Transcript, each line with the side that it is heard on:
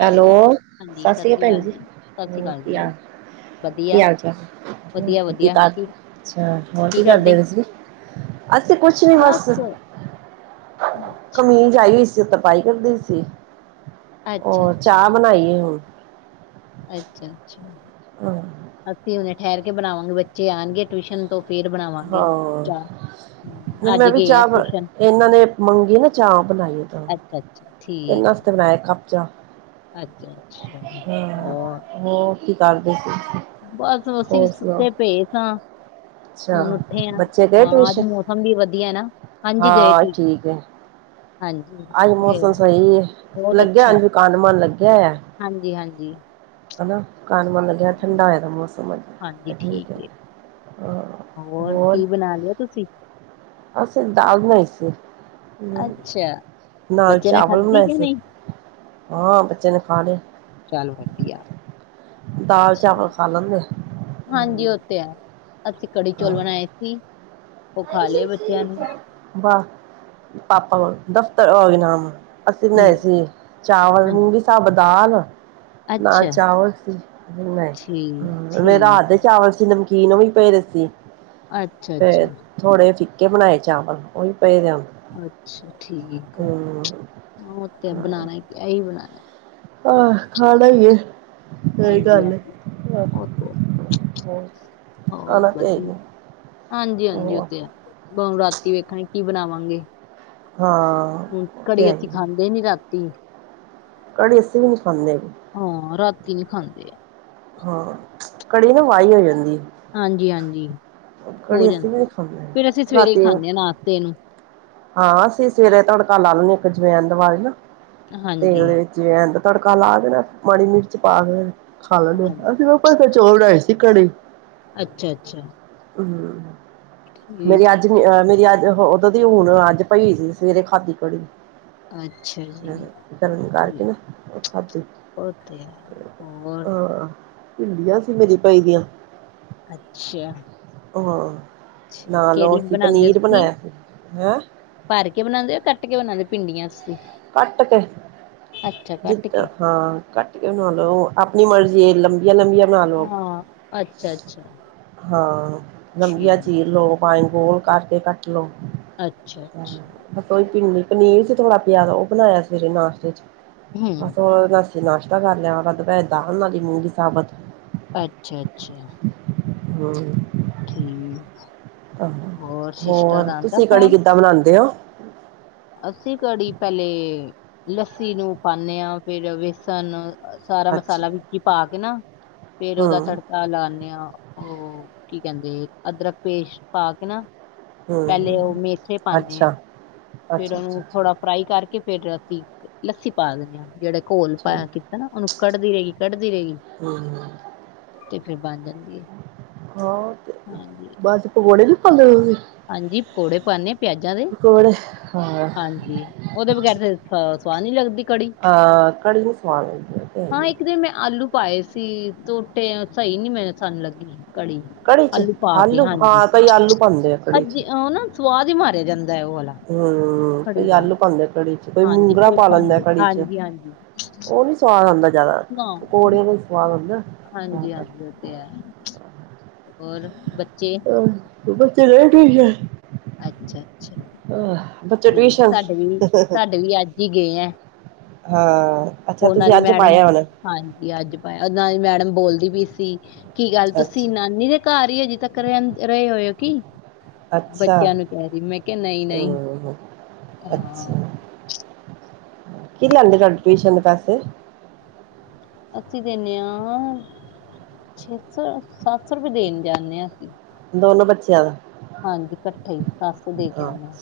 right: Hello, ਸਤਿ ਸ੍ਰੀ ਅਕਾਲ ਭੈਣ ਜੀ। ਹੋ ਕੀ ਹਾਲ। ਕੀ
left: ਵਧੀਆ,
right: ਹਾਲ -ਚਾਲ,
left: ਵਧੀਆ,
right: ਕੀ
left: ਵਧੀਆ
right: ਕਰ ਹੋਰ ਕੀ ਕਰਦੇ ਹੋ ਤੁਸੀਂ? ਅਸੀਂ ਕੁਛ ਨੀ ਬਸ,
left: ਅੱਛਾ,
right: ਕਮੀਜ਼ ਆਈ। ਤਰਪਾਈ ਕਰਦੀ ਸੀ।
left: ਅੱਛਾ, ਅੱਛਾ,
right: ਉਹ ਚਾਹ ਬਣਾਈਏ ਹੁਣ।
left: ਅੱਛਾ -ਅੱਛਾ।
right: ਹਾਂ।
left: ਅਸੀਂ ਹੁਨੇ ਠਹਿਰ ਕੇ ਬਣਾਵਾਂਗੇ ਬੱਚੇ ਆਉਣਗੇ ਟਿਊਸ਼ਨ ਤੋਂ। ਫੇਰ ਬਣਾਵਾਂਗੇ।
right: ਹਾਂ।
left: ਚਾਹ ਹੂੰ,
right: ਨਹੀਂ
left: ਅੱਜ
right: ਮੈਂ ਵੀ
left: ਗਏ ਆ
right: ਚਾਹ ਬ
left: ਟਿਊਸ਼ਨ
right: ਇਹਨਾਂ ਨੇ ਮੰਗੀ ਨਾ ਚਾਹ ਬਣਾਈ। ਤਾਂ
left: ਅੱਛਾ- ਅੱਛਾ।
right: ਇਹਨਾਂ
left: ਠੀਕ ਐ
right: ਵਸਤੇ ਬਣਾਇਆ ਕੱਪ ਚਾਹ।
left: ਅੱਛਾ- ਅੱਛਾ
right: ਹਾਂ
left: ਹੋਰ
right: ਹੋਰ ਕੀ ਕਰਦੇ ਸੀ?
left: ਬਸ, ਅਸੀਂ ਵੀ
right: ਹੋਰ ਸੁਣਾਓ
left: ਸੁੱਤੇ ਪਏ ਸਾਂ।
right: ਅੱਛਾ
left: ਹੁਣ ਉੱਠੇ ਆ।
right: ਬੱਚੇ ਗਏ
left: ਹਾਂ, ਅੱਜ
right: ਟਿਊਸ਼ਨ
left: ਮੌਸਮ ਵੀ ਵਧੀਆ ਨਾ, ਹਾਂਜੀ ਗਏ
right: ਹਾਂ
left: ਕੀ। ਹਾਂਜੀ।
right: ਅਜ ਮੌਸਮ ਸਹੀ।
left: ਬਹੁਤ
right: ਲੱਗਿਆ
left: ਅੱਛਾ ਹੈ।
right: ਅਨਕੰਡ ਮਣ ਲੱਗਿਆ ਹੈ।
left: ਹਾਂਜੀ, ਹਾਂਜੀ,
right: ਹਨਾ। ਕਨ- ਮੰਨ ਗਿਆ
left: ਹਾਂਜੀ
right: ਠੰਡਾ ਹੋਏ ਦਾ ਮੌਸਮ।
left: ਹਾਂਜੀ
right: ਠੀਕ ਹੈ।
left: ਏ
right: ਹਾਂ
left: ਹੋਰ ਕੀ ਬਣਾ ਲਿਆ ਤੁਸੀਂ?
right: ਅਸੀ ਦਾਲ ਬਨੀ ਸੀ।
left: ਅੱਛਾ।
right: ਨਾਲ
left: ਬੱਚੇ ਨੇ
right: ਚਾਵਲ
left: ਖਾਧੀ
right: ਬਣਾਏ
left: ਕਿ
right: ਸੀ।
left: ਨਹੀਂ
right: ਹਾਂ, ਬੱਚੇ ਨੇ ਖਾ ਲਿਆ।
left: ਚੱਲ ਵਧੀਆ
right: ਦਾਲ ਚਾਵਲ ਖਾ ਲੈਂਦੇ ਆ।
left: ਹਾਂਜੀ, ਉਹ ਤੇ ਹੈ। ਅਸੀਂ ਕੜੀ ਚੌਲ
right: ਹਾਂ
left: ਬਣਾਏ ਸੀ। ਉਹ ਖਾ ਲਿਆ ਬੱਚਿਆਂ ਨੇ।
right: ਵਾਹ! ਪਾਪਾ ਕੋਲੋਂ ਦਫ਼ਤਰ ਵੀ ਨਾਮ ਅਸੀ
left: ਹਮ
right: ਬਣਾਏ ਸੀ, ਚਾਵਲ,
left: ਹਾਂਜੀ
right: ਮੂਗ ਸਾਭਤ ਦਾਲ ਨਾਲ
left: ਅੱਛਾ
right: ਚਾਵਲ ਸੀ,
left: ਠੀਕ
right: ਮੇਰਾ ਰਾਤ
left: ਠੀਕ
right: ਦੇ ਚਾਵਲ ਸੀ। ਕੀ ਨੂੰ ਵੀ ਪਏ ਦੇਸੀ।
left: ਹੈ ਅੱਛਾ ਅੱਛਾ
right: ਫ ਥੋੜੇ ਫਿੱਕੇ ਬਣਾਏ ਚਾਵਲ। ਉਹ ਵੀ ਪਏ ਦੇ ਹੁਣ
left: ਅੱਛਾ, ਠੀਕ ਐ। ਤੇ ਬਣਾਣਾ ਐਹੀ ਬਣਾਣਾ।
right: ਆਹ! ਖਾਣਾ ਹੀ ਹੈ।
left: ਹਾਂਜੀ-ਹਾਂਜੀ। ਉਹ ਤੇ ਹੋਰ
right: ਖਾਣਾ
left: ਵਧੀਆ।
right: ਤੇ ਹੈ ਹੀ ਏ
left: ਹਾਂਜੀ- ਹਾਂਜੀ ਉੱਥੇ ਆ। ਰਾਤੀ ਵੇਖਾਂਗੇ ਕੀ ਬਣਾਵਾਂਗੇ।
right: ਹਾਂ।
left: ਹਾਂ,
right: ਉਹ ਤੇ
left: ਕੜੀ
right: ਹੈ
left: ਅਸੀਂ
right: ਹੀ
left: ਖਾਂਦੇ ਨੀ ਰਾਤੀ।
right: ਕੜੀ ਅਸੀ ਵੀ ਨੀ ਖਾਉਂਦੇਗੇ।
left: ਹਾਂ ਰਾਤੀ ਨੀ ਖਾਂਦੇ ਆ।
right: ਹਾਂ ਕੜੀ ਨਾ ਵਹੀ ਹੋ ਜਾਂਦੀ।
left: ਹਾਂਜੀ-ਹਾਂਜੀ ਹੋ
right: ਕੜੀ ਅਸੀਂ ਵੀ
left: ਜਾਂਦੀ
right: ਨੀ
left: ਹੈ,
right: ਖਾਂਦੇ
left: ਫਿਰ ਅਸੀਂ ਸਵੇਰੇ
right: ਰਾਤੀ
left: ਖਾਂਦੇ ਹਾਂ ਨਾਸ਼ਤੇ ਨੂੰ
right: ਹਾਂ ਅਸੀਂ ਸਵੇਰੇ ਤੁਹਾਡੇਕਾਰ ਲਾ ਲੈਦੇ ਐ, ਇੱਕ ਜਵੈਨ ਦੀਵਾਲੀ ਨਾ ਤੇਲ
left: ਹਾਂਜੀ
right: ਦੇ ਵਿੱਚ ਜੇ ਐਦਾ ਤੜਕਾ ਲਾ ਦੇਣਾ ਮਾੜੀ ਮਿਰਚ ਪਾ ਕੇ ਖਾ ਲੈਦੇ
left: ਹਾਂਜੀ
right: ਆ, ਅਸੀਂ ਫ ਚੋਲ ਆਏ ਸੀ ਘੜੇ
left: ਅੱਛਾ, ਅੱਛਾ,
right: ਹੂੰ ਮੇਰੀ
left: ਠੀਕ
right: ਅੱਜ, ਹ ਮੇਰੀ ਅੱਜ ਉਦੋਂ ਦੀ ਹੁਣ ਅੱਜ ਪਈ ਸੀ, ਸਵੇਰੇ ਖਾੀ ਕੜੀ-
left: ਅੱਛਾ ਜੀ
right: ਗਰਮ ਕਰਕੇ
left: ਠੀਕ
right: ਨਾ ਉਹ ਖਾਧੀ,
left: ਉਹ ਤੇ ਹੈ ਹੋਰ
right: ਹਾਂ। ਭਿੰਡੀਆਂ ਸੀ ਮੇਰੀ ਪਾਈ ਦੀਆਂ,
left: ਅੱਛਾ,
right: ਹਾਂ
left: ਠੀਕ
right: ਨਾਲ ਉਹ
left: ਕਿਹੜੀ
right: ਅਸੀ
left: ਬਣਾਉਂਦੇ
right: ਪਨੀਰ
left: ਹੋ ਤੁਸੀਂ
right: ਬਣਾਇਆ ਸੀ ਹੈਂ।
left: ਭਰ ਕੇ ਬਣਾਦੇ ਕੱਟ ਕੇ ਬਣਾਦੇ ਭਿੰਡੀਆਂਂ,
right: ਕੱਟ ਕੇ ਜਿੱਦਾਂ
left: ਕੇ
right: ਹਾਂ ਕੱਟ ਕੇ ਲਓ, ਆਪਣੀ ਮਰਜ਼ੀ ਐ ਜਾਂ ਲੰਬੀਆਂ ਬਣਾ ਲਓ,
left: ਹਾਂ ਅੱਛਾ ਅੱਛਾ
right: ਹਾਂ
left: ਠੀਕ
right: ਲੰਬੀਆਂ ਚੀਰ ਲਉ। ਬਾਂਗੋਲ ਕਰਕੇ ਕੱਟ ਲਓ।
left: ਅੱਛਾ, ਅੱਛਾ,
right: ਬਸ ਉਹਹੀ
left: ਠੀਕ।
right: ਪੀ ਪਨੀਰ ਸੀ, ਥੋੜਾ ਪਿਆ ਉਹ ਬਣਾਇਆ ਸਵੇਰੇ ਨਾਸ਼ਤੇ ਚ
left: ਹਮ
right: ਬਸ ਅ ਨਾਸ਼ਤਾ ਕਰ ਲਿਆ, ਵਾਲਾ ਦਾਲ ਪੈਏ ਦਾ ਵਾਲੀ ਮੂੰਗੀ ਸਾਬਤ
left: ਅੱਛਾ, ਅੱਛਾ,
right: ਹੂੰ,
left: ਠੀਕ ਆ,
right: ਆਹ ਹੋਰ ਤੁਸੀਂ
left: ਫੋਨ
right: ਕੜੀ ਕਿੱਦਾਂ ਬਣਾਦੇ ਹੋ?
left: ਅਸੀਂ ਕੜੀ ਪਹਿਲੇ ਲੱਸੀ ਨੂੰ ਪਾਦੇ ਹਾਂ ਫੇਰ ਬੇਸਣ, ਸਾਰਾ
right: ਅੱਛਾ
left: ਮਸਾਲਾ ਵਿੱਚ ਹੀ ਪਾ ਕੇ ਨਾ ਫੇਰ ਉਹਦਾ
right: ਹਮ
left: ਤੜਕਾ, ਲਾਦੇ ਆ ਉਹ ਕੀ ਕਹਿੰਦੇ ਅਦਰਕ ਪੇਸਟ ਪਾ ਕੇ ਨਾ, ਪਹਿਲੇ ਉਹ
right: ਹਮ
left: ਮੇਥੇ ਪਾਉਦੇ
right: ਅੱਛਾ
left: ਆ। ਫੇਰ
right: ਅੱਛਾ ਅੱਛਾ
left: ਉਹਨੂੰ
right: ਅੱਛਾ
left: ਥੋੜਾ ਫਰਾਈ ਕਰਕੇ ਫੇਰ ਅਸੀਂ ਲੱਸੀ ਪਾ ਦਿੰਦੇ ਹਾਂ ਜਿਹੜਾ ਘੋਲ ਪਾਇਆ
right: ਠੀਕ
left: ਕੀਤਾ, ਨਾ ਉਹਨੂੰ ਕੱਢਦੀ ਰਹੇਗੀ ਕੱਢਦੀ ਰਹੇਗੀ।
right: ਹਮ
left: ਤੇ ਫੇਰ ਬਣ ਜਾਂਦੀ ਹੈ।
right: ਹੋਰ,
left: ਹਾਂਜੀ,
right: ਉੜਲ ਪੱਲ
left: ਹਾਂਜੀ, ਪਕੌੜੇ ਪਾਦੇ ਪਿਆਜਾਂ ਦੇ
right: ਹਾਂ
left: ਹਾਂਜੀ ਉਹਦੇ ਬਗੈਰ ਹਹ ਸਵਾਦ ਨੀ ਲੱਗਦੀ ਕੜੀ
right: ਹਾਂ ਕੜੀ ਨੀ ਸਵਾਦ ਲੱਗਦੀ ਉਹ ਤੇ ਹੈ
left: ਹਾਂ
right: ਹੀ
left: ਇੱਕ ਦਿਨ ਮੈਂ ਆਲੂ ਪਾਏ ਸੀ ਤੋਟੇ ਸਹੀ ਨੀ ਮੈ ਸਾਨੂੰ ਲੱਗੀ।
right: ਕੜੀ ਚ ਆਲੂ ਹਾਂ ਤਾਂਈ ਆਲੂ ਪਾਉਂਦੇ ਆ ਕੜੀ ਚ
left: ਆਹ ਨਾ ਸੁਵਾਦ ਹੀ ਮਾਰਿਆ ਜਾਂਦਾ ਉਹ ਵਾਲਾ
right: ਹੁ
left: ਕੜੀ
right: ਕੋਈ
left: ਦਾ
right: ਆਲੂ ਪਾਉਂਦੇ ਕੜੀ ਚ ਕੋਈ
left: ਹਾਂਜੀ
right: ਮੂੰਗਰਾ
left: ਕੋਈ
right: ਪਾ ਲੈਂਦਾ
left: ਪਾਂਦੇ
right: ਕੜੀ ਚ
left: ਹਾਂਜੀ ਹਾਂਜੀ
right: ਉਹ ਨੀ ਸਵਾਦ ਆਉਂਦਾ ਜਿਆਦਾ
left: ਨਾ
right: ਪਕੌੜੇ ਦਾ ਸਵਾਦ ਆਉਂਦਾ।
left: ਔ ਤੇ ਹੈ। ਔਰ ਬੱਚੇ
right: ਆਹ ਬੱਚੇ ਲੇਟ ਹੋਈ ਆ।
left: ਅੱਛਾ, ਅੱਛਾ ਠੀਕ
right: ਟਿਊਸ਼ਨ
left: ਸਾਡੇ ਵੀ ਸਾਡੇ ਵੀ ਅੱਜ ਹੀ ਗਏ ਹੈ।
right: ਹਾਂ ਅੱਛਾ
left: ਉਹਨਾਂ
right: ਤੁਸੀਂ
left: ਦੀ
right: ਅੱਜ
left: ਮੈਡਮ
right: ਪਾਇਆ ਹੁਣ
left: ਹਾਂਜੀ ਅੱਜ ਪ ਉਹਨਾਂ ਦੀ ਮੈਡਮ ਬੋਲਦੀ ਵੀ ਸੀ। ਕੀ ਗੱਲ ਤੁਸੀਂ
right: ਅੱਛਾ
left: ਨਾਨੀ ਦੇ ਘਰ ਹੀ ਹਜੇ ਤੱਕ ਰਹੇ ਹੋਏ ਹੋ ਕਿ ਬੱਚਿਆਂ ਨੂੰ ਕਹਿਦੀ ਮੈਂ ਕਿਹਾ ਨਹੀਂ ਨਹੀਂ
right: ਹਾਂ
left: ਹਾਂ
right: ਅੱਛਾ। ਕੀ ਲੈਂਦੇ ਤੁਹਾਡੇ ਟਿਊਸ਼ਨ ਦੇ ਪੈਸੇ
left: ਅਸੀਂ ਦਿੰਦੇ ਹਾਂ ਛੇ ਸੌ ਸੱਤ ਸੌ ਰੁਪਏ ਦੇਣ ਜਾਂਦੇ ਹਾਂ ਅਸੀਂ
right: ਦੋਨੋ ਬੱਚਿਆਂ ਦਾ
left: ਹਾਂਜੀ ਇਕੱਠਾ ਹੀ ਸਤਸੋ ਦੇ ਕੇ ਆਉਂਦੇ ਹਾਂ।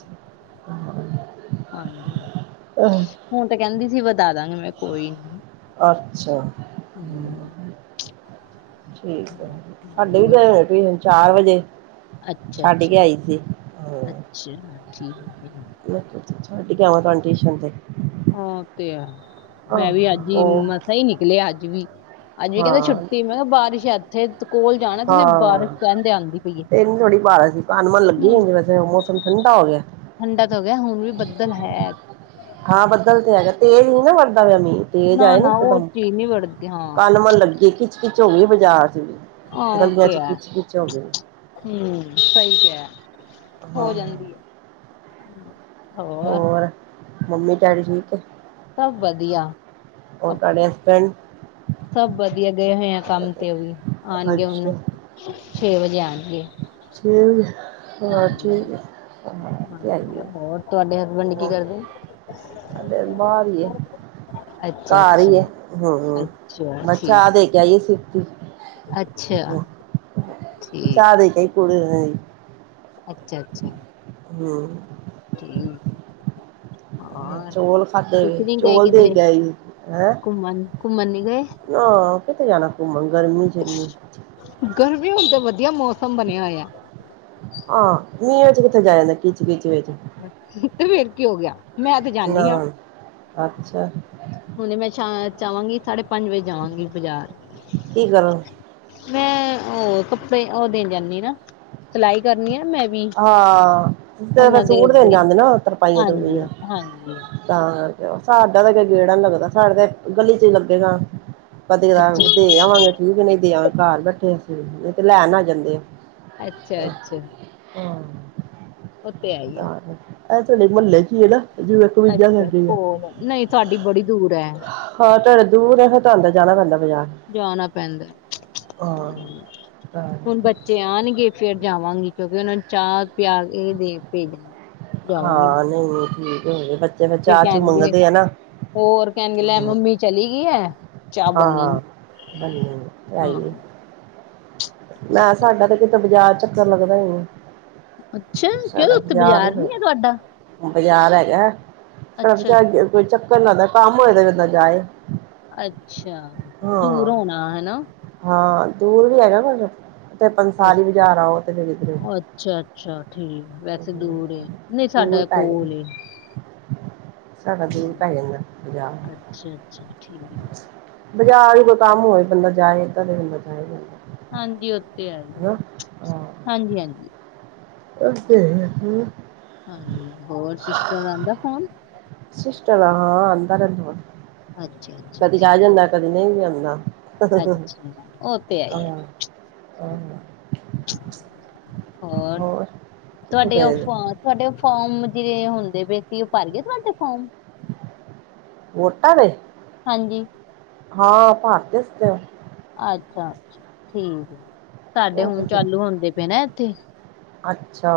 right: ਹਹ [unintelligible]
left: ਹਾਂਜੀ ਹੁਣ ਤੇ ਕਹਿੰਦੀ ਸੀ ਵਦਾ ਦਾਂਗੇ ਮੈਂ ਕੋਈ ਨੀ
right: ਅੱਛਾ ਹਮ ਠੀਕ ਹੈ ਸਾਡੇ ਵੀ
left: ਹੋਰ
right: ਗਏ ਹੋਣੇ ਤੁ ਹ ਚਾਰ ਵਜੇ
left: ਅੱਛਾ,
right: ਛੱਡ
left: ਅੱਛਾ,
right: ਕੇ ਆਈ ਸੀ ਹਾਂ
left: ਅੱਛਾ ਠੀਕ ਹੈ।
right: ਮੈਂ ਛੱਡ ਕੇ ਆਵਾਂ ਤੁਹਾਾਨੂੰ ਟਿਊਸ਼ਨ ਤੇ
left: ਉਹ ਤੇ ਆ
right: ਹਾਂ
left: ਮੈਂ ਵੀ ਅੱਜ ਹੀ
right: ਉਹ
left: ਮਸਾ ਹੀ ਨੀ ਨਿਕਲੇਿਆ ਅੱਜ ਵੀ ਅੱਜ ਵੀ ਕਹਿੰਦੇ
right: ਹਾਂ
left: ਛੁੱਟੀ ਮੈਂ ਕਿਹਾ ਬਾਰਿਸ਼ ਇੱਥੇ ਕੋਲ ਜਾਣਾ ਤੁਸੀਂ ਬਾਰਿਸ਼
right: ਹਾਂ
left: ਕਹਿੰਦੇ ਆਉਂਦੀ ਪਈ ਹੈ
right: ਇਹਨੂੰ ਥੋੜ੍ਹੀ ਭਾਰ ਸੀ ਕਨਮਨ ਲੱਗੀ
left: ਹਮ
right: ਹੁੰਦੀ ਵੈਸੇ ਮੌਸਮ ਠੰਡਾ ਹੋ ਗਿਆ।
left: ਠੰਡਾ ਤਾਂ ਹੋ ਗਿਆ ਹੁਣ ਵੀ ਬੱਦਲ ਹੈ।
right: ਹਾਂ ਬਦਲ ਤੇ ਹੈਗਾ। ਤੇਜ਼ ਨੀ ਨਾ ਵਰਦਾ ਮੀਹ ਤੇਜ
left: ਨਾ
right: ਆਏ ਨ
left: ਨਾ ਉਹ
right: ਇਕਦਮ
left: ਚੀਜ਼ ਨਹੀਂ ਵੜਦੀ ਹਾਂ
right: ਕੱਲ ਮਨ ਲੱਗੇ ਕਿ ਖਿੱਚ ਖਿੱਚ ਹੋ ਗਈ ਬਾਜ਼ਾਰ ਚ ਵੀ
left: ਹਾਂ ਉਹ
right: ਗਲੀਆਂ
left: ਤੇ
right: ਚ
left: ਹੈ
right: ਖਿੱਚ ਖਿੱਚ ਹੋ ਗਈ।
left: ਹਮ ਸਹੀ ਕਿਹਾ
right: ਹਾਂ
left: ਹੋ ਜਾਂਦੀ ਆ ਹ
right: ਹੋਰ ਮੰਮੀ ਡੈਡੀ ਠੀਕ?
left: ਸਭ ਵਧੀਆ।
right: ਔਰ ਤੁਹਾਡੇ ਹਸਬੈਂਡ
left: ਸਭ ਵਧੀਆ ਗਏ ਹੋਏ ਆ ਕੰਮ ਤੇ ਵੀ ਆਉਣਗੇ
right: ਅੱਛਾ
left: ਹੁਣ ਛੇ ਵਜੇ ਆਣਗੇ।
right: ਠੀਕ ਹਾਂ ਠੀਕ ਹਾਂ ਤੇ
left: ਹਾਂ
right: ਆਈਏ
left: ਹੋਰ ਤੁਹਾਡੇ ਹਸਬੈਂਡ ਕੀ
right: ਹੋਰ
left: ਕਰਦੇ?
right: ਸਾਡੇ ਬਾਹਰਏ
left: ਅੱਛਾ
right: ਘਰ
left: ਅੱਛਾ
right: ਹੀ ਹੈਹਾ
left: ਅੱਛਾ
right: ਮੈ ਚਾਹ
left: ਠੀਕ
right: ਦੇ ਕੇ ਆਈ ਸੀ।
left: ਅੱਛਾ। ਠੀਕ
right: ਚਾਹ ਦੇ ਕੇ ਆਈ
left: ਅੱਛਾ, ਅੱਛਾ।
right: ਹੁ
left: ਠੀਕ।
right: ਚੌਲ ਖਾਧੇ ਵੇ
left: ਤੁਸੀ ਨਹੀ ਗਏ
right: ਚੌਲ ਦੇ
left: ਕਿਧਰੇ
right: ਕੇ ਆਈ ਹੈਂ
left: ਘੁੰਮਣ ਘੁੰਮਣ ਨੀ ਗਏ
right: ਨਾ ਕਿਥੇ ਜਾਣਾ ਘੁੰਮਣ ਗਰਮੀ ਚ ਇਨੀ
left: ਗਰਮੀ ਹੁਣ ਤੇ ਵਧੀਆ ਮੌਸਮ ਬਣਿਆ ਹੋਇਆ।
right: ਹਾਂ ਮੀਹ ਵਿੱਚ ਕਿੱਥੇ ਜਾਆ ਜਾਂਦਾ ਕੀਚ ਕੀਚ ਵਿੱਚ
left: ਤੇ ਫੇਰ ਕਿ ਹੋ ਗਿਆ ਮੈਂ ਤੇ
right: ਨਾ
left: ਜਾਂਦੀ ਹਾਂ।
right: ਅੱਛਾ,
left: ਹੁਣੇ ਮੈਂ ਚ ਚਵਾਂਗੀ ਸਾਢੇ ਪੰਜ ਵਜੇ ਜਾਵਾਂਗੀ ਬਾਜ਼ਾਰ।
right: ਕੀ ਕਰਨ
left: ਮੈਂ ਉਹ ਕੱਪੜੇ ਉਹ ਦੇਣ ਜਾਂਦੀ ਨਾ ਸਿਲਾਈ ਕਰਨੀ ਆ ਮੈਂ ਵੀ
right: ਹਾਂ ਫ
left: ਉਹਨਾਂ ਦੇ
right: ਸੂਟ ਦੇਣ
left: ਅੱਗੇ
right: ਜਾਂਦੇ ਨਾ ਤਰਪਾਈਆਂ
left: ਹਾਂਜੀ
right: ਤਰਪਈਆਂ।
left: ਹਾਂਜੀ
right: ਤਾਂ ਕਰਕੇ ਸਾਡਾ ਤਾਂ ਗੇੜਾ ਨੀ ਲੱਗਦਾ ਸਾਡੇ ਤੇ ਗਲੀ ਚ ਲੱਗੇਗਾ। ਪਦੇ
left: ਅੱਛਾ
right: ਦੇ ਆਵਾਂਗੇ ਠੀਕ ਨਹੀਂ ਦੇ ਆਵਾਂਗੇ ਘਰ ਬੈਠੇ ਅ ਨਹੀਂ ਤੇ ਲੈਣ ਆ ਜਾਂਦੇ ਆ।
left: ਅੱਛਾ ਅੱਛਾ,
right: ਹੂੰ,
left: ਉਹ ਤੇ ਹੈ ਹੀ ਆ
right: ਇਹ ਤੁਹਾਡੇ ਮਹੱਲੇ ਚ ਹੀ ਹੈ ਨਾ। ਜਿਵੇਂ ਕਮੀਜ਼ਾਂ
left: ਅੱਛਾ
right: ਮਿਲਦੀਆਂ
left: ਕੋਲ ਨਹੀਂ ਸਾਡੀ ਬੜੀ ਦੂਰ ਹੈ।
right: ਹਾਂ ਤੁਹਾਡੇ ਦੂਰ ਆ ਫ ਤਾਂ ਆਦਰ ਜਾਣਾ ਪੈਂਦਾ ਬਜ਼ਾਰ
left: ਜਾਣਾ ਪੈਂਦਾ
right: ਹੈ।
left: ਹਾਂਜੀ
right: ਤਾਂ
left: ਹੁਣ ਬੱਚੇ ਆਉਣਗੇ ਫੇਿਰ ਜਾਵਾਂਗੀ ਕਿਉਂਕਿ ਉਹਨਾਂ ਨੂੰ ਚਾਹ ਪਿਆ ਇਹ ਦੇ ਭੇਜਣਾ। ਜਾਵਾਂਗੀ
right: ਹਾਂ, ਨਹੀਂ ਠੀਕ ਹੈਗੇ ਬੱਚੇ ਫਿਰ ਚਾਹ ਚੂ ਮੰਗਦੇ ਆ ਨਾ।
left: ਹੋਰ ਕਹਿਣਗੇ ਲੈ ਮੰਮੀ ਚਲੀ ਗਈ ਐ ਚਾਹ ਬੰਨੀ।
right: ਬਣ ਗਈ
left: ਹਾਂ
right: [unintelligible] ਨਾ,
left: ਉੱਥੇ
right: ਸਾਡਾ ਤੇ ਕਿਤੇ ਬਾਜਾਰ ਚੱਕਰ ਲੱਗਦਾ ਈ ਨੀ।
left: ਅੱਛਾ, ਕਿਉਂ ਉੱਥੇ ਬਾਜ਼ਾਰ ਨੀ ਆ
right: ਹੈਗਾ
left: ਤੁਹਾਡਾ
right: ਬਾਜ਼ਾਰ ਹੈਗਾ
left: ਅੱਛਾ
right: ਸਾਡਾ
left: ਅੱਛਾ
right: ਕੋਈ ਚੱਕਰ ਨੀ ਲਗਦਾ ਕੰਮ ਹੋਏ ਤਾਂ ਬੰਦਾ ਜਾਏ।
left: ਅੱਛਾ ਦੂਰ
right: ਹਾਂ
left: ਹੋਣਾ ਹਨਾ।
right: ਹਾਂ, ਦੂਰ ਵੀ ਹੈਗਾ ਕੁ ਪੰਸਾਲੀ ਬਾਜ਼ਾਰ ਆਓ ਤੇ ਫਿਰ ਇਧਰ
left: ਅੱਛਾ ਅੱਛਾ, ਠੀਕ ਵੈਸੇ ਦੂਰ ਐ। ਨਹੀਂ,
right: ਦੂਰ
left: ਸਾਡਾ
right: ਪੈ
left: ਕੋਲ
right: ਜਾਂਦਾ
left: ਐ
right: ਸਾਡਾ ਦੂਰ ਪੈ ਜਾਂਦਾ ਬਾਜ਼ਾਰ
left: ਅੱ ਅੱਛਾ ਅੱਛਾ, ਠੀਕ ਆ।
right: ਬਾਜ਼ਾਰ ਕੋਈ ਕੰਮ ਹੋਵੇ ਬੰਦਾ ਜਾਏ ਏਦਾਂ [unintelligible] ਜਾਂਦਾ
left: ਹਾਂਜੀ ਉੱਥੇ ਹੈਗੀ,
right: ਹਨਾ
left: ਹਾਂਜੀ ਹਾਂਜੀ,
right: ਅੱਛਾ ਹੂੰ,
left: ਹੋਰ ਸਿਸਟ ਆਂਦਾ ਫੋਨ
right: ਸਿਸਟਲਾ ਹਾਂ ਆਂਦਾ ਰਹਿੰਦਾ।
left: ਅੱਛਾ ਅੱਛਾ
right: ਕਦੀ ਆ
left: ਠੀਕ
right: ਜਾਂਦਾ ਕਦੀ ਨਹੀਂ ਵੀ ਆਂਦਾ।
left: ਅੱਛਾ ਉਹ ਤੇ ਹੈ ਹੀ ਹੈ
right: ਆਹ,
left: ਹੋਰ
right: ਕਿੱਥੇ
left: ਤੁਹਾਡੇ
right: ਗਏ ਜੇ
left: ਤੁਹਾਡੇ ਫੋਮ ਜਿਹੜੇ ਹੁੰਦੇ ਪਏ ਸੀ ਉਹ ਭਰ ਗਏ ਤੁਹਾਡੇ ਫੋਮ
right: ਵੋਟਾਂ ਦੇ
left: ਹਾਂਜੀ,
right: ਹਾਂ, ਭਰ ਤੇ ਸੀਗੇ
left: ਅੱਛਾ ਅੱਛਾ, ਠੀਕ ਸਾਡੇ
right: ਉਹ
left: ਹੁਣ
right: ਤੇ
left: ਚਾਲੂ ਹੁੰਦੇ ਪਏ ਨਾ ਇੱਥੇ
right: ਅੱਛਾ,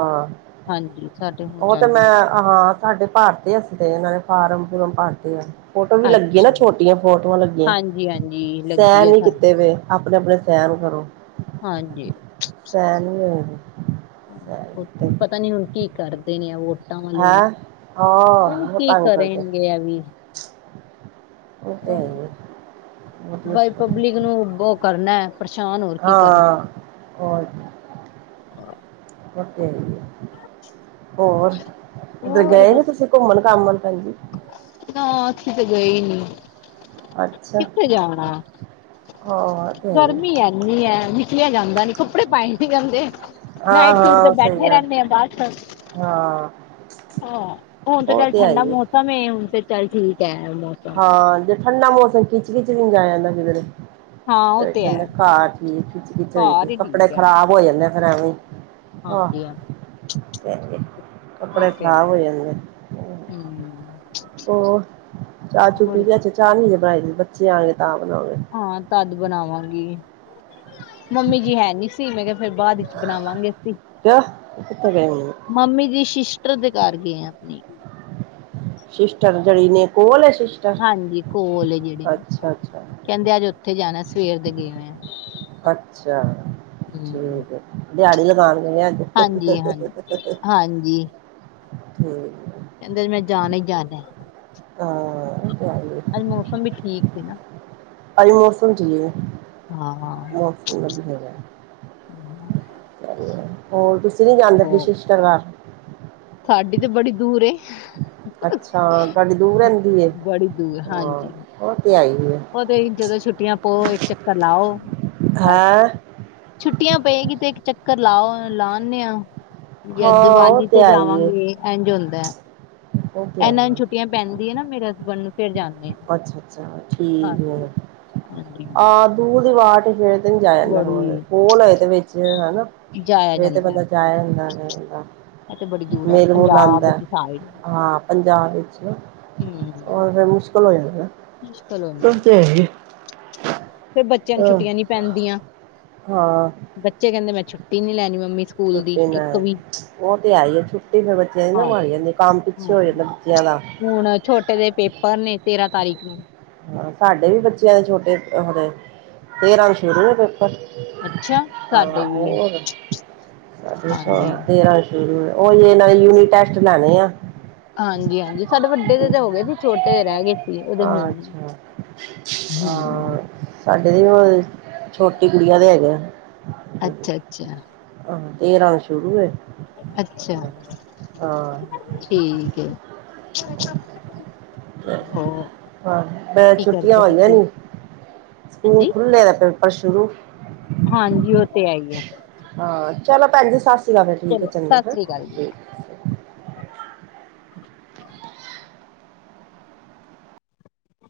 left: ਹਾਂਜੀ, ਸਾਡੇ ਹੁਣ
right: ਉਹ ਤੇ
left: ਚਾਲੂ
right: ਮੈਂ
left: ਹੋ
right: ਹਾਂ ਸਾਡੇ ਭਾਰਤੇ ਅਸੀਂ ਨੇ ਫਾਰਮ ਫੁਰਮ ਭਰਤੇ ਆ। ਫੋਟੋ ਵੀ ਲੱਗੀ
left: ਅੱਛਾ
right: ਨਾ ਛੋਟੀਆਂ ਫੋਟੋਆਂ ਲੱਗੀਆਂ
left: ਹਾਂਜੀ ਹਾਂਜੀ ਲੱਗੀ
right: ਸੈਨ
left: ਆ
right: ਨੀ
left: ਸਾਡੀ
right: ਕੀਤੇ
left: ਵੀ।
right: ਪਏ। ਆਪਣੇ ਆਪਣੇ ਸੈਨ ਕਰੋ।
left: ਹਾਂਜੀ,
right: ਸੈਨ ਨੀ ਹੋਏ ਪਏ
left: ਹਾਂਜੀ, ਪਤਾ ਨੀ ਹੁਣ ਕੀ ਕਰਦੇ ਨੇ ਓ
right: ਹੈਂ ਹਾਂ
left: [unintelligible]
right: ਬਹੁਤ
left: ਕੀ
right: ਤੰਗ ਕਰਦੇ
left: ਕਰੇਗੇ ਐ ਵੀ।
right: ਉਹ ਤੇ ਹੈ ਹੀ ਬਹੁਤ
left: ਬਾਈ
right: ਮੁਸ਼ਕਿਲ
left: ਪਬਲਿਕ ਨੂੰ ਉਹ ਕਰਨਾ ਪਰੇਸ਼ਾਨ ਹੋ।
right: ਹਾਂ ਹੋ
left: ਹਾਂ,
right: ਹੋਰ ਉੱਧਰ
left: ਹੋਰ
right: ਗਏ ਨੀ
left: ਬ-
right: ਤੁਸੀਂ। ਘੁੰਮਣ ਘਾਮਣ ਭੈਣ ਜੀ।
left: ਨਾ ਅਸੀਂ ਤੇ ਗਈ ਨੀ।
right: ਅੱਛਾ।
left: ਕਿੱਥੇ ਜਾਣਾ
right: ਹਾਂ ਉਹ ਤੇ ਹੈ ਹੀ
left: ਗਰਮੀ ਇਨੀ ਐ। ਨਿਕਲਿਆ ਜਾਂਦਾ ਨੀ ਕੱਪੜੇ ਪਾਏ ਨੀ ਜਾਂਦੇ।
right: ਹਾਂ
left: ਨਾਈਟ ਸੂਟ ਤੇ
right: ਹਾਂ ਸਹੀ
left: ਬੈਠੇ
right: ਗੱਲ
left: ਰਹਿੰਦੇ ਆ ਬਸ।
right: ਹਾਂ।
left: ਹਾਂ, ਹੁਣ ਤਾਂ
right: ਉਹ
left: ਚੱਲ
right: ਤੇ ਹੈ
left: ਠੰਡਾ
right: ਹੀ
left: ਮੌਸਮ ਹੁਣ ਤੇ ਚੱਲ ਠੀਕ ਐ। ਮੌਸਮ
right: ਹਾਂ, ਜੇ ਠੰਡਾ ਮੌਸਮ ਖਿੱਚ ਖਿਚ ਵੀ [unintelligible] ਫੇਰ
left: ਹਾਂ ਉਹ ਤੇ ਹੈ
right: ਕਹਿੰਦੇ ਘਰ ਠੀਕ ਕਿਚ ਕਿਚ ਹੋਈ ਸੀ
left: ਘਰ ਹੀ
right: ਕੱਪੜੇ ਖਰਾਬ ਹੋ ਜਾਂਦੇ ਆ ਫੇਰ ਐਵੇਂ। ਆਹ
left: ਹਾਂਜੀ-ਹਾਂਜੀ।
right: [unintelligible] ਕੱਪੜੇ
left: ਤੇ ਹੈ।
right: ਖ਼ਰਾਬ ਹੋ ਜਾਂਦੇ ਆ
left: ਹੂੰ
right: ਹੋਰ। ਚਾਹ ਚੂ ਪੀ
left: ਹੋਰ
right: ਲੀ ਅੱਜ ਚਾਹ ਨੀ ਜੇ ਬਣਾਈ ਬੱਚੇ ਆਗੇ ਤਾਂ ਬਣਾਵਾਂਗੇ।
left: ਹਾਂ ਤਦ ਬਣਾਵਾਂਗੀ। ਮੰਮੀ ਜੀ ਹੈ ਨੀ ਸੀ ਮੈਂ ਕਿਆ ਫਿਰ ਬਾਦ ਵਿੱਚ ਬਣਾਵਾਂਗੇ ਅਸੀ।
right: ਕਿਉਂ ਕਿੱਥੇ ਗਏ ਮੰਮੀ
left: ਮੰਮੀ ਦੀ ਸ਼ਿਸ਼ਟਰ ਦੇ ਘਰ ਗਏ ਆ ਅਪਣੀ।
right: ਸ਼ਿਸ਼ਟਰ ਜੇੜੀ ਨੇ ਕੋਲ ਏ ਸ਼ਿਸ਼
left: ਹਾਂਜੀ, ਕੋਲ ਏ ਜੇੜੀ
right: ਅੱਛਾ
left: ਕੈਂਦੇ ਅੱਜ ਉੱਥੇ ਜਾਣਾ ਸਵੇਰ ਦੇ ਗਏ ਓਏ ਆ।
right: ਅੱਛਾ,
left: ਹੂੰ
right: ਠੀਕ ਦਿਆੜੀ ਲਗਾਣ ਗਈ ਅੱਜ।
left: ਹਾਂਜੀ ਹਾਂਜੀ
right: ਠੀਕ।
left: ਕੈਂਦੇ ਅੱਜ ਮੈਂ ਜਾਣਾ ਈ ਜਾਣਾ।
right: ਹਾਂ। ਦਿਹਾੜੀ
left: ਅੱਜ ਮੌਸਮ ਵੀ ਠੀਕ ਸੀ ਨਾ।
right: ਅਜ ਮੌਸਮ ਠੀਕ
left: ਹਾਂ
right: ਮੌਸਮ ਵਦੀਆ ਵੈ।
left: [inaudible]
right: ਹੋਰ ਤੁਸੀਂ ਨੀ ਜਾਂਦੇ ਅਪਨੀ
left: ਹੋ
right: ਸ਼ਿਸ਼ਟਰ ਘਰ।
left: ਸਾਡੀ ਤੇ ਬੜੀ ਦੂਰ ਏ।
right: ਅੱਛਾ, ਤੁਆਡੀ ਦੂਰ ਰੈਂਦੀ ਏ,
left: ਬੜੀ
right: ਹਾਂ ਉਹ ਤੇ ਹੈ ਈ ਏ।
left: ਉਦੇਈ ਜਦੋਂ ਛੁੱਟੀਆਂ ਪਓ ਇੱਕ ਚੱਕਰ ਲਾਓ ਬਸ।
right: ਹੈਂ
left: ਛੁੱਟੀਆਂ ਪਏਗੀ ਤੇ ਇੱਕ ਚੱਕਰ ਲਾਓ ਲਾਣੇ ਆ। ਯਾਂ
right: ਹਾਂ ਉਹ
left: ਦੀਵਾਲੀ ਤੇ
right: ਆਈ ਹੈ
left: ਜਾਵਾਂਗੇ ਇੰਜ ਹੁੰਦਾ।
right: ਉਹ ਤੇ
left: ਇਨਾਂ
right: ਆਈ
left: ਨੂੰ
right: ਹੈ
left: ਛੁੱਟੀਆਂ ਪੈਂਦੀ ਏ ਨਾ ਮੇਰੇ ਹਸਬੈਂਡ ਨੂੰ ਫਿਰ ਜਾਨੇ ਆ,
right: ਅੱਛਾ ਅੱਛਾ ਠੀਕ
left: ਹਾਂਜੀ। ਹਾਂਜੀ-ਹਾਂਜੀ।
right: ਤੂ ਦੀ ਵਾਟ ਫੇਰ ਤੇ ਨਈ ਜਾਯਾ ਜਾਂਦਾ ਰੋਜ, ਕੋਲ ਹੋਏ ਤੇ ਵਿੱਚ ਹੈਨਾ
left: ਜਾਇਆ
right: ਫੇਰ ਤੇ
left: ਜਾਂਦਾ ਹੈ,
right: ਬੰਦਾ ਜਾਯਾ ਜਾਂਦਾ ਫੇਰ ਤੋਂ।
left: ਇਹ ਤੇ ਬੜੀ ਦੂਰ ਹੈ
right: ਮੇਲ ਮੁਲ
left: ਪੰਜਾਬ
right: ਆਂਦਾ,
left: ਦੀ ਸਾਈਡ
right: ਹਾਂ, ਪੰਜਾਬ ਇਚ ਹੋਰ ਫੇਰ ਮੁਸ਼ ਕਲ ਹੋ ਜਾਂਦਾ ਨਾ।
left: ਮੁਸ਼ਕਿਲ ਹੁੰਦਾ,
right: ਉਹ ਤੇ ਹੈ ਹੀ
left: ਫੇਰ ਬੱਚਿਆਂ ਨੂੰ
right: ਅ
left: ਛੁੱਟੀਆਂ ਨੀ ਪੈਂਦੀਆਂ।
right: ਹਾਂ।
left: ਬੱਚੇ ਕੈਂਦੇ ਮੈਂ ਛੁੱਟੀ ਨੀ ਲੈਣੀ ਮੰਮੀ ਸਕੂਲ ਦੀ ਇੱਕ ਵੀ।
right: ਓ ਤੇ ਹੈ ਈ ਏ, ਛੁੱਟੀ ਫੇਰ ਬੱਚਿਆਂ ਦੀ ਨਾ
left: ਹਾਂਜੀ
right: ਮਾਰੀ ਜਾਂਦੀ ਏ, ਕੰਮ ਪਿੱਛੇ ਹੋ
left: ਹਾਂਜੀ
right: ਜਾਂਦਾ ਬੱਚਿਆਂ ਦਾ।
left: ਹੁਣ ਛੋਟੇ ਦੇ ਪੇਪਰ ਨੇ ਤੇਰਾਂ ਤਾਰੀਕ ਨੂੰ।
right: ਹਾਂ, ਸਾਡੇ ਵੀ ਬੱਚਿਆਂ ਦੇ ਛੋਟੇ ਓਦੇ ਤੇਰਾਂ ਨੂੰ ਸ਼ੁਰੂ ਏ ਪੇਪਰ।
left: ਅੱਛਾ
right: ਆਹ
left: ਸਾਡੇ ਵੀ
right: ਹੋਰ ਸਾਢੇ
left: ਹਾਂਜੀ
right: [unintelligible] ਤੇਰਾਂ ਨੂ ਹੂੰ, ਓਈ ਏਨਾ ਦੇ ਯੂਨਿਟ ਟੈਸਟ ਲੈਣੇ ਆ।
left: ਹਾਂਜੀ-ਹਾਂਜੀ, ਸਾਡੇ ਵੱਡੇ ਦੇ ਤੇ ਹੋ ਗਏ ਸੀ ਛੋਟੇ ਦੇ ਰੈ ਗਏ। ਸੀ ਉਹਦੇ ਹੁਣ
right: ਅੱਛਾ,
left: ਹਮ
right: ਹਾਂ। ਸਾਡੇ ਦੇ ਵੀ ਓਈ ਛੋਟੀ ਗੁੜੀਆਂ ਦੇ ਹੈਗੇ ਆ।
left: ਅੱਛਾ-ਅੱਛਾ।
right: ਆਹ ਤੇਰਾ ਨੂ ਸ਼ੁਰੂ ਏ।
left: ਅਛਾ।
right: ਹਾਂ
left: ਠੀਕ ਏ ਹੋਰ
right: ਹਾ, ਮੈਂ
left: ਕੀ
right: ਛੁੱਟੀਆਂ
left: ਕਰਦੇ
right: ਹੋਈਆਂ
left: ਤੁਸੀਂ
right: ਨੀ ਸਕੂਲ
left: ਹਾਂਜੀ
right: ਖੁੱਲੇ ਤੇ ਪੇਪਰ ਸ਼ੁਰੂ।
left: ਹਾਂਜੀ ਉਹ ਤੇ ਹੈ ਹੀ ਹੈ
right: ਹਾਂ, ਚਲੋ ਭੈਂਜੀ ਸਾਸੀ ਕਾ ਫਿਰ ਠੀਕ ਐ
left: ਚਲੋ
right: ਚੰਗਾ
left: ਸਤਿ
right: ਹੈ
left: ਸ੍ਰੀ ਅਕਾਲ ਜੀ
right: ਠੀਕ।